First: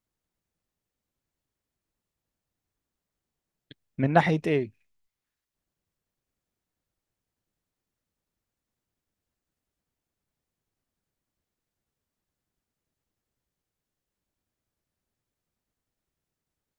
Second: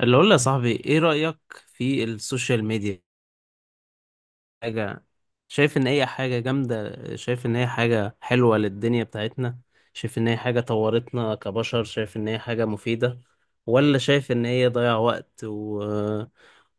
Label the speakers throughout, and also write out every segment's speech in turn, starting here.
Speaker 1: اللي اقول يا صاحبي، ايه رأيك في السوشيال ميديا؟
Speaker 2: من ناحية ايه؟
Speaker 1: حاجة، شايف ان هي حاجة جامدة؟ شايف ان هي حاجة حلوة للدنيا بتاعتنا؟ شايف ان هي حاجة طورتنا كبشر؟ شايف ان هي حاجة مفيدة ولا شايف ان هي ضيع وقت و...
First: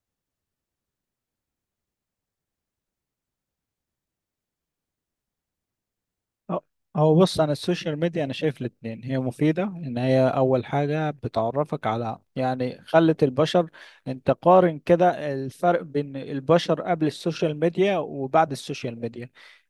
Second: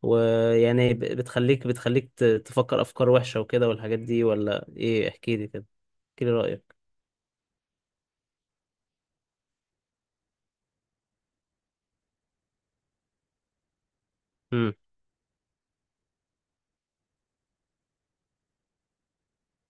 Speaker 1: ويعني بتخليك تفكر افكار وحشة وكده والحاجات دي ولا ايه؟ احكي لي كده، احكي لي
Speaker 2: أه،
Speaker 1: رأيك.
Speaker 2: هو بص، انا السوشيال ميديا انا شايف الاتنين هي مفيدة. ان هي اول حاجة بتعرفك على، يعني، خلت البشر. انت
Speaker 1: امم
Speaker 2: قارن كده الفرق بين البشر قبل السوشيال ميديا وبعد السوشيال ميديا.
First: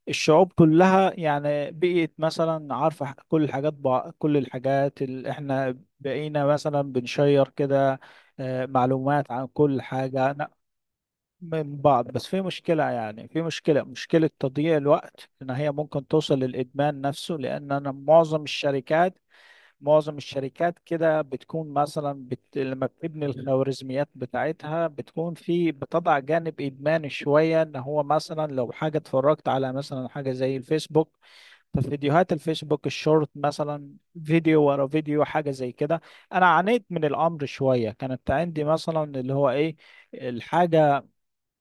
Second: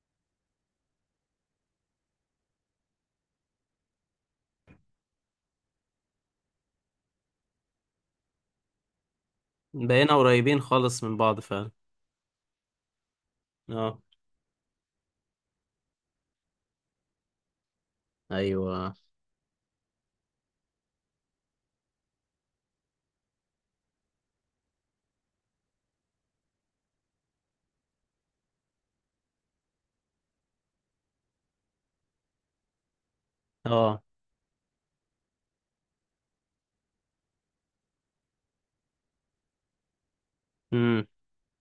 Speaker 2: الشعوب كلها يعني بقيت مثلا عارفة، كل الحاجات، كل الحاجات اللي احنا بقينا مثلا بنشير كده. آه، معلومات عن كل
Speaker 1: بقينا
Speaker 2: حاجة.
Speaker 1: قريبين خالص من بعض فعلا.
Speaker 2: من بعض، بس في مشكلة. يعني في مشكلة
Speaker 1: اه،
Speaker 2: مشكلة تضييع الوقت، إن هي ممكن توصل للإدمان نفسه. لأن أنا معظم
Speaker 1: ايوه،
Speaker 2: الشركات، معظم الشركات كده بتكون مثلا لما بتبني الخوارزميات بتاعتها بتكون بتضع جانب إدماني شوية، إن هو مثلا لو حاجة اتفرجت على مثلا حاجة زي الفيسبوك، ففيديوهات الفيسبوك الشورت مثلا،
Speaker 1: اه.
Speaker 2: فيديو ورا فيديو، حاجة زي كده. أنا عانيت من الأمر شوية، كانت عندي مثلا اللي هو إيه، الحاجة،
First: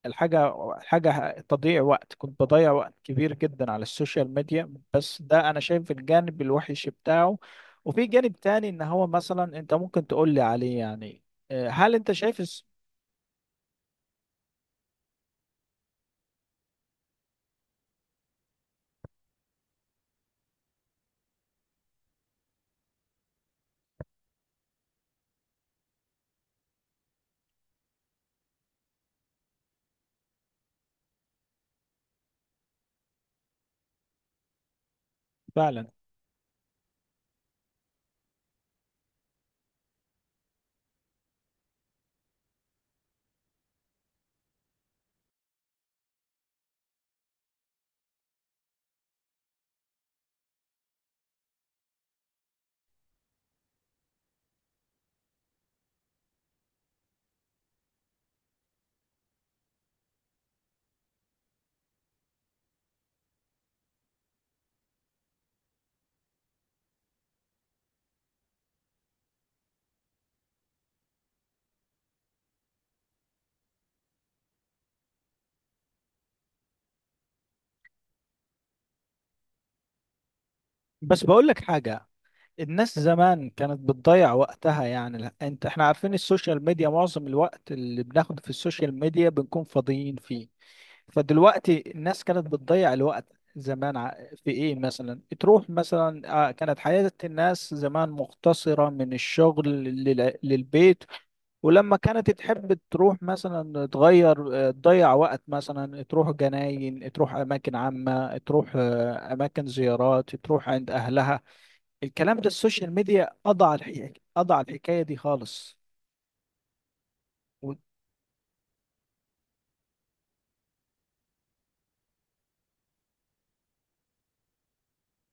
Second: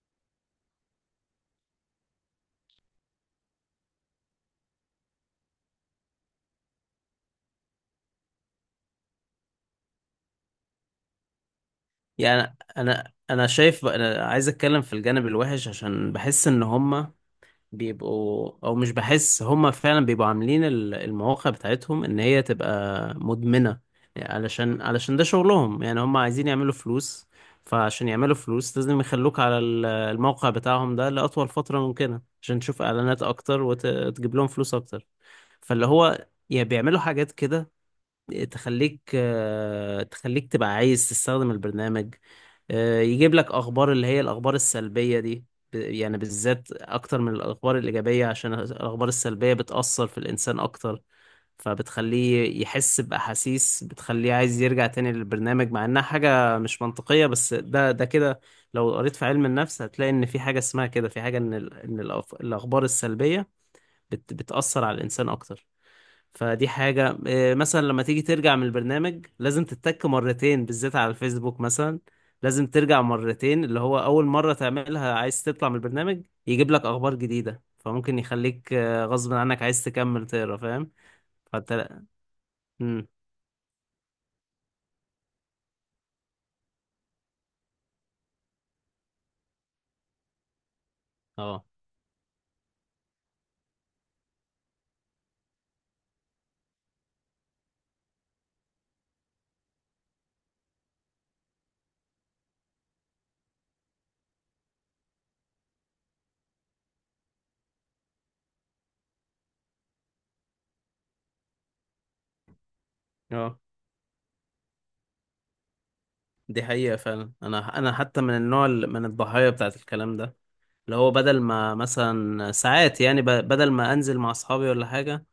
Speaker 2: الحاجة تضييع وقت، كنت بضيع وقت كبير جدا على السوشيال ميديا. بس ده أنا شايف الجانب الوحش بتاعه، وفي جانب تاني إن هو مثلا أنت ممكن تقول لي عليه يعني. آه، هل أنت شايف
Speaker 1: يعني انا شايف، انا عايز اتكلم في الجانب الوحش عشان بحس ان هما بيبقوا، او مش بحس، هما فعلا بيبقوا عاملين المواقع بتاعتهم ان هي تبقى مدمنة، يعني علشان ده شغلهم. يعني هما عايزين يعملوا فلوس، فعشان يعملوا فلوس لازم يخلوك على الموقع بتاعهم ده لأطول فترة ممكنة عشان تشوف اعلانات اكتر وتجيب لهم فلوس اكتر. فاللي
Speaker 2: فعلا؟
Speaker 1: هو يا بيعملوا حاجات كده تخليك، تخليك تبقى عايز تستخدم البرنامج، يجيب لك اخبار اللي هي الاخبار السلبية دي، يعني بالذات اكتر من الاخبار الايجابية، عشان الاخبار السلبية بتأثر في الانسان اكتر، فبتخليه يحس بأحاسيس بتخليه عايز يرجع تاني للبرنامج مع انها حاجة مش منطقية. بس ده كده، لو قريت في علم النفس هتلاقي ان في حاجة اسمها كده، في حاجة ان الاخبار السلبية بتأثر على الانسان اكتر. فدي حاجة إيه، مثلا لما تيجي ترجع من البرنامج لازم تتك 2 مرتين، بالذات على الفيسبوك مثلا لازم ترجع 2 مرتين، اللي هو أول مرة تعملها عايز تطلع من البرنامج يجيب لك أخبار جديدة، فممكن يخليك غصب عنك عايز تكمل تقرا، فاهم؟
Speaker 2: بس بقول لك
Speaker 1: فانت لا.
Speaker 2: حاجة، الناس
Speaker 1: امم،
Speaker 2: زمان كانت بتضيع وقتها. يعني لا، انت احنا عارفين السوشيال ميديا معظم الوقت اللي بناخده في السوشيال ميديا بنكون فاضيين فيه.
Speaker 1: اه،
Speaker 2: فدلوقتي الناس كانت بتضيع الوقت. زمان، في ايه، مثلا تروح مثلا، آه، كانت حياة الناس زمان مختصرة من الشغل للبيت. ولما كانت تحب تروح مثلا تغير، آه، تضيع وقت، مثلا تروح جناين، تروح أماكن عامة، تروح، آه، أماكن زيارات، تروح عند أهلها. الكلام ده السوشيال ميديا
Speaker 1: اه،
Speaker 2: قضى على الحكاية، قضى على الحكاية دي خالص.
Speaker 1: دي حقيقة فعلا.
Speaker 2: و-
Speaker 1: أنا حتى من النوع اللي من الضحايا بتاعت الكلام ده، اللي هو بدل ما مثلا ساعات، يعني بدل ما أنزل مع أصحابي ولا حاجة،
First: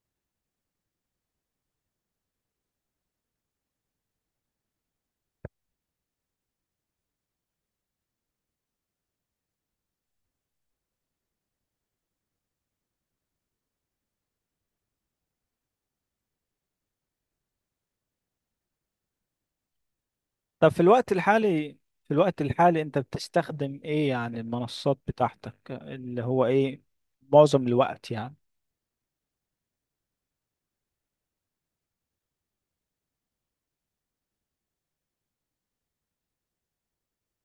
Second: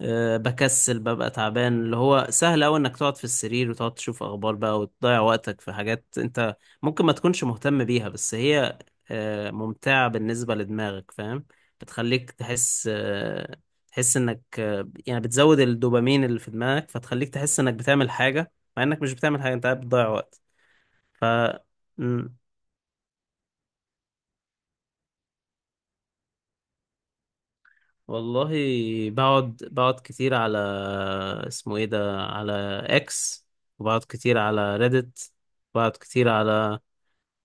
Speaker 1: أه بكسل، ببقى تعبان، اللي هو سهل أوي إنك تقعد في السرير وتقعد تشوف أخبار بقى وتضيع وقتك في حاجات أنت ممكن ما تكونش مهتم بيها، بس هي أه ممتعة بالنسبة لدماغك، فاهم؟ بتخليك تحس أه، تحس إنك أه، يعني بتزود الدوبامين اللي في دماغك، فتخليك تحس إنك بتعمل حاجة مع إنك مش بتعمل حاجة، أنت قاعد بتضيع وقت.
Speaker 2: طب في الوقت
Speaker 1: ف،
Speaker 2: الحالي، في الوقت الحالي انت بتستخدم ايه يعني؟ المنصات بتاعتك اللي هو ايه معظم الوقت يعني؟
Speaker 1: والله، بقعد كتير على، اسمه ايه ده، على اكس، وبقعد كتير على ريدت، بقعد كتير على،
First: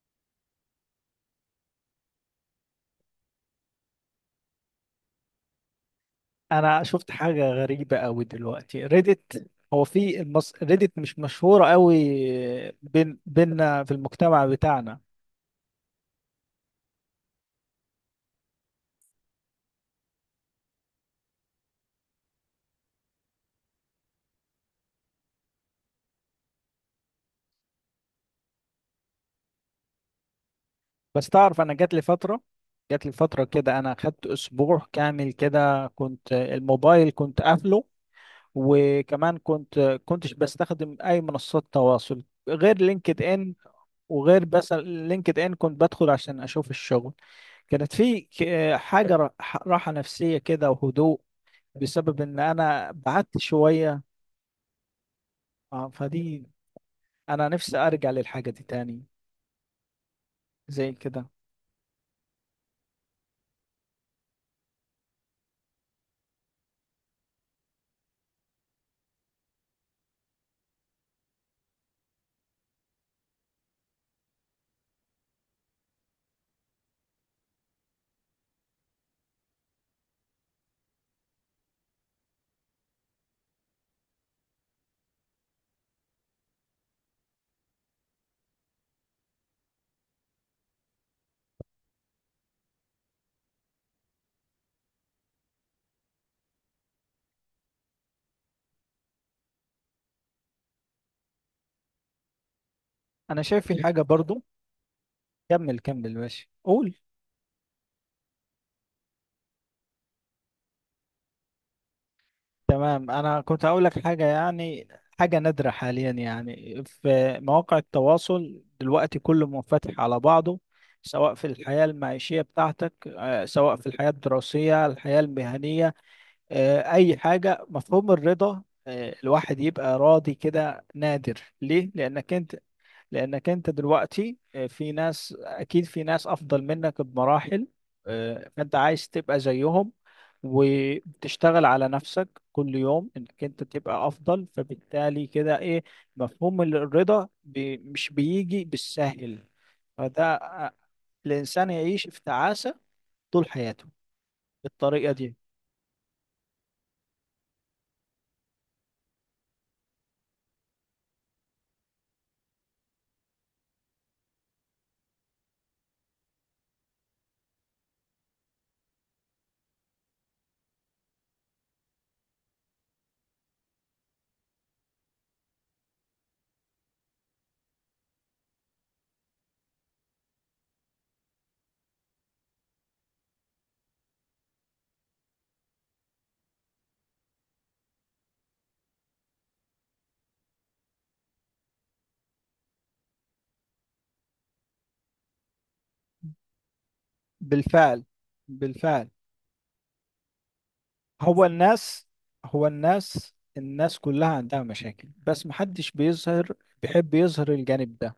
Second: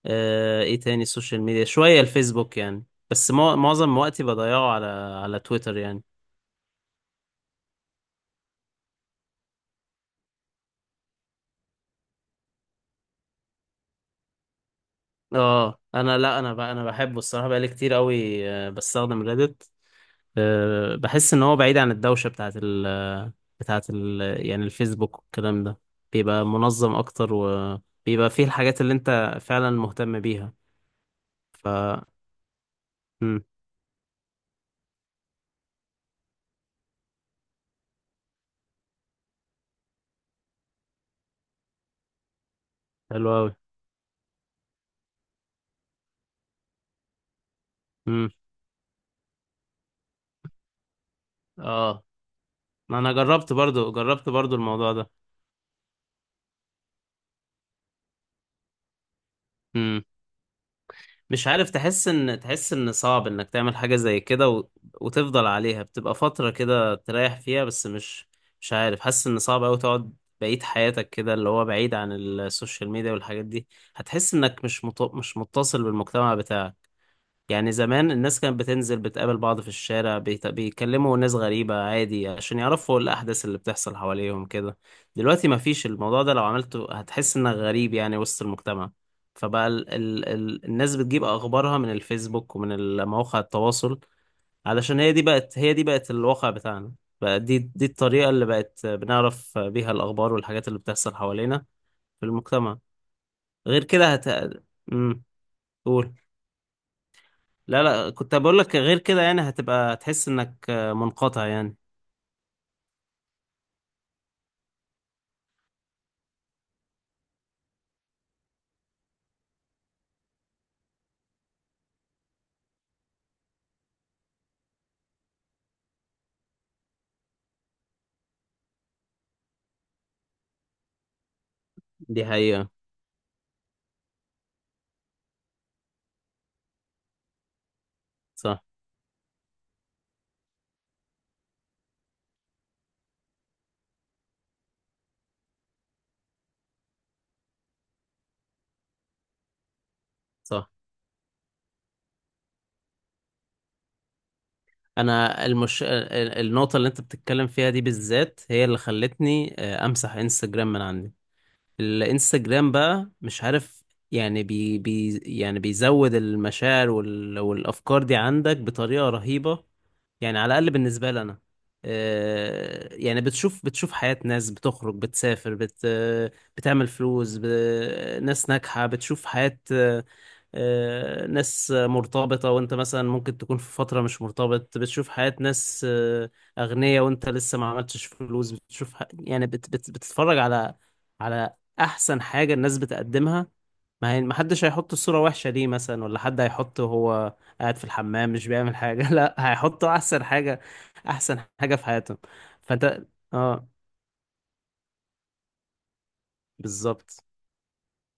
Speaker 1: آه، ايه تاني السوشيال ميديا، شوية الفيسبوك يعني، بس معظم وقتي بضيعه على، على تويتر يعني.
Speaker 2: انا شفت حاجة غريبة قوي دلوقتي، ريدت. هو في ريدت مش مشهورة قوي بين بيننا في المجتمع بتاعنا.
Speaker 1: اه، انا لا، انا بحبه الصراحة، بقالي كتير قوي بستخدم ريدت. آه، بحس ان هو بعيد عن الدوشة بتاعت ال، بتاعت ال، يعني الفيسبوك والكلام ده، بيبقى منظم اكتر وبيبقى فيه الحاجات اللي انت فعلا مهتم بيها.
Speaker 2: بس تعرف،
Speaker 1: ف،
Speaker 2: انا جات لي فترة، جات لي فترة
Speaker 1: امم،
Speaker 2: كده، انا خدت اسبوع كامل كده كنت الموبايل كنت قافله. وكمان كنتش بستخدم اي منصات تواصل غير لينكد
Speaker 1: حلو قوي،
Speaker 2: ان. وغير، بس لينكد ان كنت بدخل عشان اشوف الشغل. كانت في
Speaker 1: امم،
Speaker 2: حاجة، راحة نفسية كده وهدوء،
Speaker 1: اه.
Speaker 2: بسبب ان انا
Speaker 1: ما انا
Speaker 2: بعدت
Speaker 1: جربت برضو،
Speaker 2: شوية.
Speaker 1: جربت برضو الموضوع ده.
Speaker 2: آه، فدي، انا نفسي ارجع للحاجة دي تاني،
Speaker 1: امم،
Speaker 2: زي كده.
Speaker 1: مش عارف، تحس ان، تحس ان صعب انك تعمل حاجة زي كده و... وتفضل عليها، بتبقى فترة كده تريح فيها، بس مش، مش عارف، حاسس ان صعب قوي تقعد بقية حياتك كده اللي هو بعيد عن السوشيال ميديا والحاجات دي. هتحس انك مش مط... مش متصل بالمجتمع بتاعك، يعني زمان الناس كانت بتنزل بتقابل بعض في الشارع بيتكلموا ناس غريبة عادي عشان يعرفوا الأحداث اللي بتحصل حواليهم كده. دلوقتي مفيش الموضوع ده، لو عملته هتحس إنك غريب يعني وسط المجتمع، فبقى ال الناس بتجيب أخبارها من الفيسبوك ومن مواقع التواصل، علشان هي دي بقت، هي دي بقت الواقع بتاعنا، بقى دي الطريقة اللي بقت بنعرف بيها الأخبار والحاجات اللي بتحصل حوالينا في المجتمع.
Speaker 2: انا شايف في
Speaker 1: غير
Speaker 2: حاجة
Speaker 1: كده هت،
Speaker 2: برضو.
Speaker 1: مم،
Speaker 2: كمل كمل
Speaker 1: قول.
Speaker 2: ماشي، قول.
Speaker 1: لا لا، كنت بقول لك غير كده يعني هتبقى تحس انك منقطع يعني.
Speaker 2: تمام، انا كنت هقول لك حاجه يعني، حاجه نادره حاليا. يعني في مواقع التواصل دلوقتي كله منفتح على بعضه، سواء في الحياه المعيشيه بتاعتك، آه، سواء في الحياه الدراسيه، الحياه المهنيه، آه، اي حاجه. مفهوم الرضا، آه، الواحد يبقى راضي كده، نادر. ليه؟
Speaker 1: دي
Speaker 2: لانك انت،
Speaker 1: حقيقة،
Speaker 2: لانك انت دلوقتي، آه، في ناس، اكيد في ناس افضل منك بمراحل. آه،
Speaker 1: صح،
Speaker 2: فانت عايز تبقى زيهم وتشتغل على نفسك كل يوم انك انت تبقى افضل. فبالتالي كده ايه، مفهوم الرضا بي مش بيجي بالسهل. فده،
Speaker 1: صح.
Speaker 2: آه، الانسان يعيش في تعاسة طول حياته بالطريقة دي.
Speaker 1: انا المش... النقطة اللي انت بتتكلم فيها دي بالذات هي اللي خلتني امسح انستجرام من عندي. الانستجرام بقى مش عارف، يعني بي... بي... يعني بيزود المشاعر وال... والافكار دي عندك بطريقة رهيبة، يعني على الأقل بالنسبة لي أنا. يعني بتشوف حياة ناس بتخرج، بتسافر، بت آه، بتعمل فلوس، ب... ناس ناجحة، بتشوف حياة آه، آه، ناس مرتبطة وأنت مثلا ممكن تكون في فترة مش مرتبط، بتشوف حياة ناس آه، أغنياء وأنت لسه ما عملتش فلوس، بتشوف ح... يعني بت... بت... بتتفرج على على أحسن حاجة الناس بتقدمها. ما هي ما حدش هيحط الصورة وحشة ليه مثلا؟ ولا حد هيحط وهو قاعد في
Speaker 2: بالفعل،
Speaker 1: الحمام مش بيعمل
Speaker 2: بالفعل.
Speaker 1: حاجة لا، هيحطه أحسن حاجة، أحسن
Speaker 2: هو
Speaker 1: حاجة في
Speaker 2: الناس،
Speaker 1: حياتهم.
Speaker 2: هو
Speaker 1: فأنت،
Speaker 2: الناس
Speaker 1: اه،
Speaker 2: الناس كلها عندها مشاكل بس محدش بيظهر، بيحب
Speaker 1: بالظبط،
Speaker 2: يظهر الجانب ده.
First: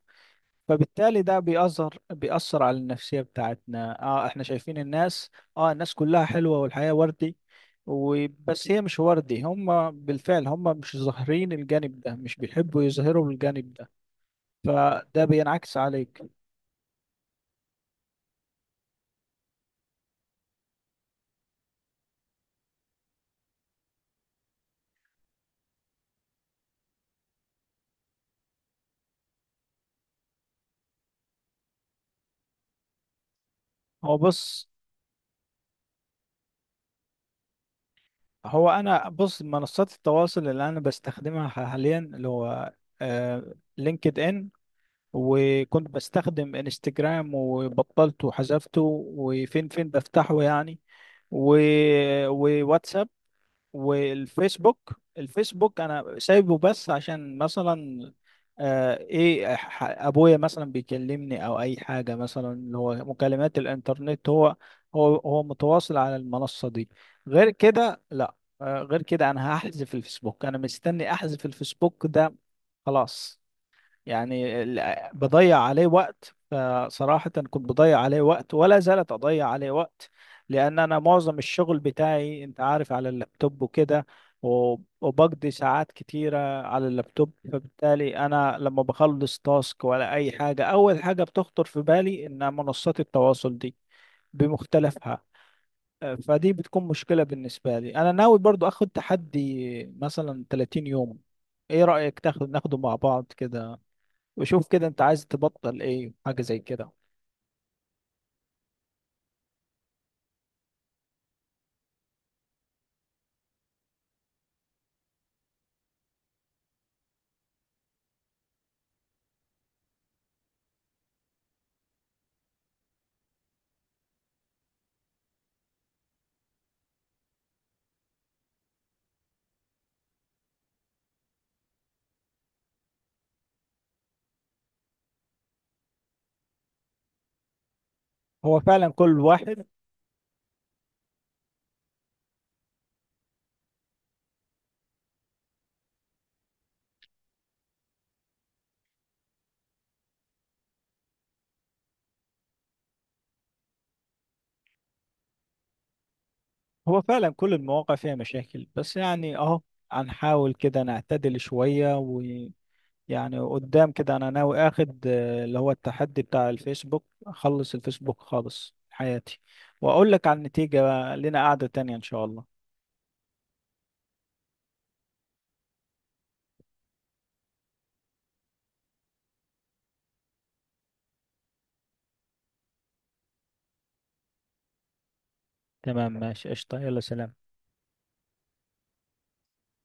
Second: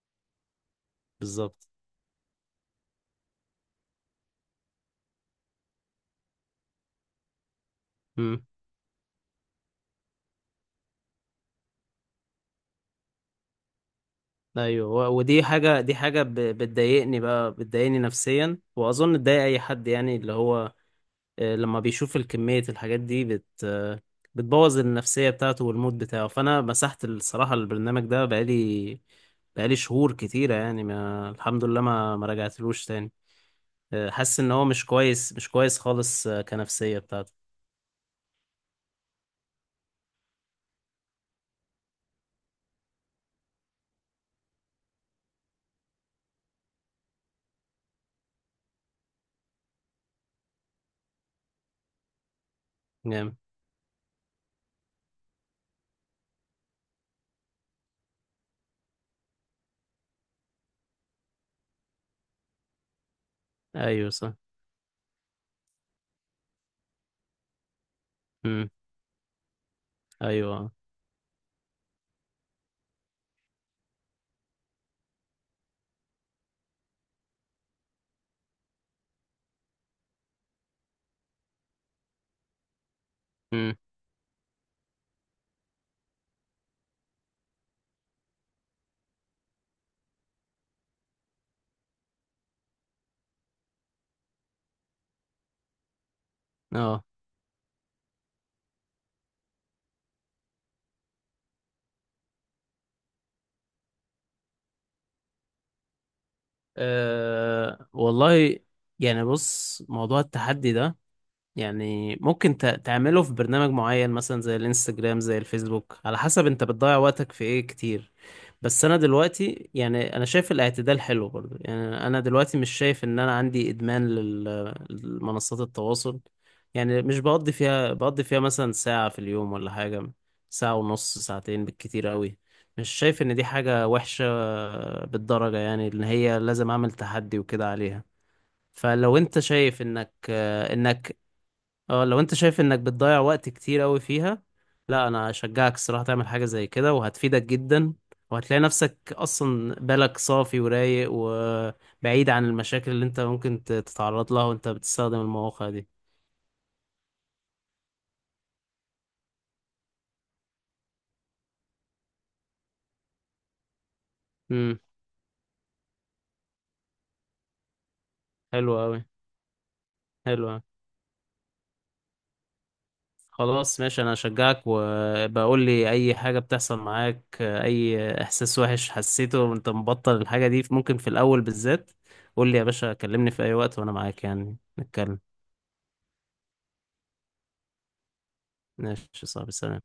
Speaker 2: فبالتالي ده
Speaker 1: بالظبط،
Speaker 2: بيأثر على النفسية بتاعتنا. اه احنا شايفين الناس، اه، الناس كلها حلوة والحياة وردي.
Speaker 1: امم.
Speaker 2: وبس هي مش وردي، هم بالفعل، هم مش ظاهرين الجانب ده، مش بيحبوا يظهروا الجانب ده.
Speaker 1: أيوه،
Speaker 2: فده
Speaker 1: ودي
Speaker 2: بينعكس
Speaker 1: حاجة،
Speaker 2: عليك.
Speaker 1: بتضايقني بقى، بتضايقني نفسيا وأظن تضايق أي حد، يعني اللي هو لما بيشوف الكمية الحاجات دي بت آه، بتبوظ النفسية بتاعته والمود بتاعه. فأنا مسحت الصراحة البرنامج ده، بقالي شهور كتيرة يعني، ما الحمد لله ما رجعتلوش تاني.
Speaker 2: هو
Speaker 1: حاسس إن هو
Speaker 2: بص،
Speaker 1: مش كويس، مش كويس خالص كنفسية بتاعته.
Speaker 2: هو انا بص، منصات التواصل اللي انا بستخدمها حاليا اللي هو آه لينكد ان. وكنت بستخدم انستجرام وبطلته وحذفته. وفين فين بفتحه يعني. و... وواتساب،
Speaker 1: جامد،
Speaker 2: والفيسبوك. الفيسبوك انا سايبه بس عشان مثلا، آه، ايه، ابويا مثلا بيكلمني، او اي حاجه، مثلا اللي هو مكالمات
Speaker 1: أيوة،
Speaker 2: الانترنت.
Speaker 1: صح،
Speaker 2: هو هو هو متواصل على المنصه دي، غير كده لا.
Speaker 1: مم،
Speaker 2: آه، غير كده انا هحذف الفيسبوك. انا
Speaker 1: أيوة،
Speaker 2: مستني احذف الفيسبوك ده خلاص. يعني بضيع عليه وقت، فصراحة كنت بضيع عليه وقت ولا زالت أضيع عليه وقت. لأن أنا معظم الشغل بتاعي أنت عارف على اللابتوب
Speaker 1: مم،
Speaker 2: وكده. وبقضي ساعات كتيرة على اللابتوب. فبالتالي أنا لما بخلص تاسك ولا أي حاجة، أول حاجة بتخطر في بالي إن منصات التواصل دي بمختلفها. أه، فدي بتكون
Speaker 1: أه.
Speaker 2: مشكلة بالنسبة لي. أنا ناوي برضو أخد تحدي مثلا 30 يوم. إيه رأيك تاخد، ناخده مع بعض كده؟ وشوف كده انت عايز تبطل ايه، حاجة زي كده.
Speaker 1: والله، يعني بص، موضوع التحدي ده يعني ممكن تعمله في برنامج معين مثلا زي الانستجرام زي الفيسبوك، على حسب انت بتضيع وقتك في ايه كتير. بس انا دلوقتي يعني، انا شايف الاعتدال حلو برضو، يعني انا دلوقتي مش شايف ان انا عندي ادمان لمنصات التواصل. يعني مش بقضي فيها مثلا 1 ساعة في اليوم ولا حاجة، 1 ساعة ونص، 2 ساعتين بالكتير قوي. مش شايف ان دي حاجة وحشة بالدرجة يعني ان هي لازم اعمل تحدي وكده عليها.
Speaker 2: هو فعلا
Speaker 1: فلو
Speaker 2: كل
Speaker 1: انت
Speaker 2: واحد،
Speaker 1: شايف انك اه، لو انت شايف انك بتضيع وقت كتير قوي فيها، لا، انا اشجعك الصراحة تعمل حاجة زي كده، وهتفيدك جدا، وهتلاقي نفسك اصلا بالك صافي ورايق وبعيد عن المشاكل اللي انت ممكن تتعرض لها وانت بتستخدم المواقع دي.
Speaker 2: هو فعلا كل المواقع فيها مشاكل. بس يعني اهو، هنحاول كده نعتدل شوية ويعني. قدام كده انا ناوي
Speaker 1: امم،
Speaker 2: اخد، آه، اللي هو التحدي بتاع الفيسبوك، اخلص الفيسبوك
Speaker 1: حلو
Speaker 2: خالص
Speaker 1: قوي،
Speaker 2: حياتي. واقول لك عن
Speaker 1: حلو أوي.
Speaker 2: النتيجة بقى، لنا قعدة تانية ان شاء الله.
Speaker 1: خلاص ماشي، انا اشجعك، وبقول لي اي حاجة بتحصل معاك، اي احساس وحش حسيته وانت مبطل الحاجة دي، ممكن في الاول بالذات، قول لي يا باشا، كلمني في اي وقت وانا معاك، يعني نتكلم.
Speaker 2: تمام ماشي، قشطة، يلا سلام.
Speaker 1: ماشي يا صاحبي، سلام.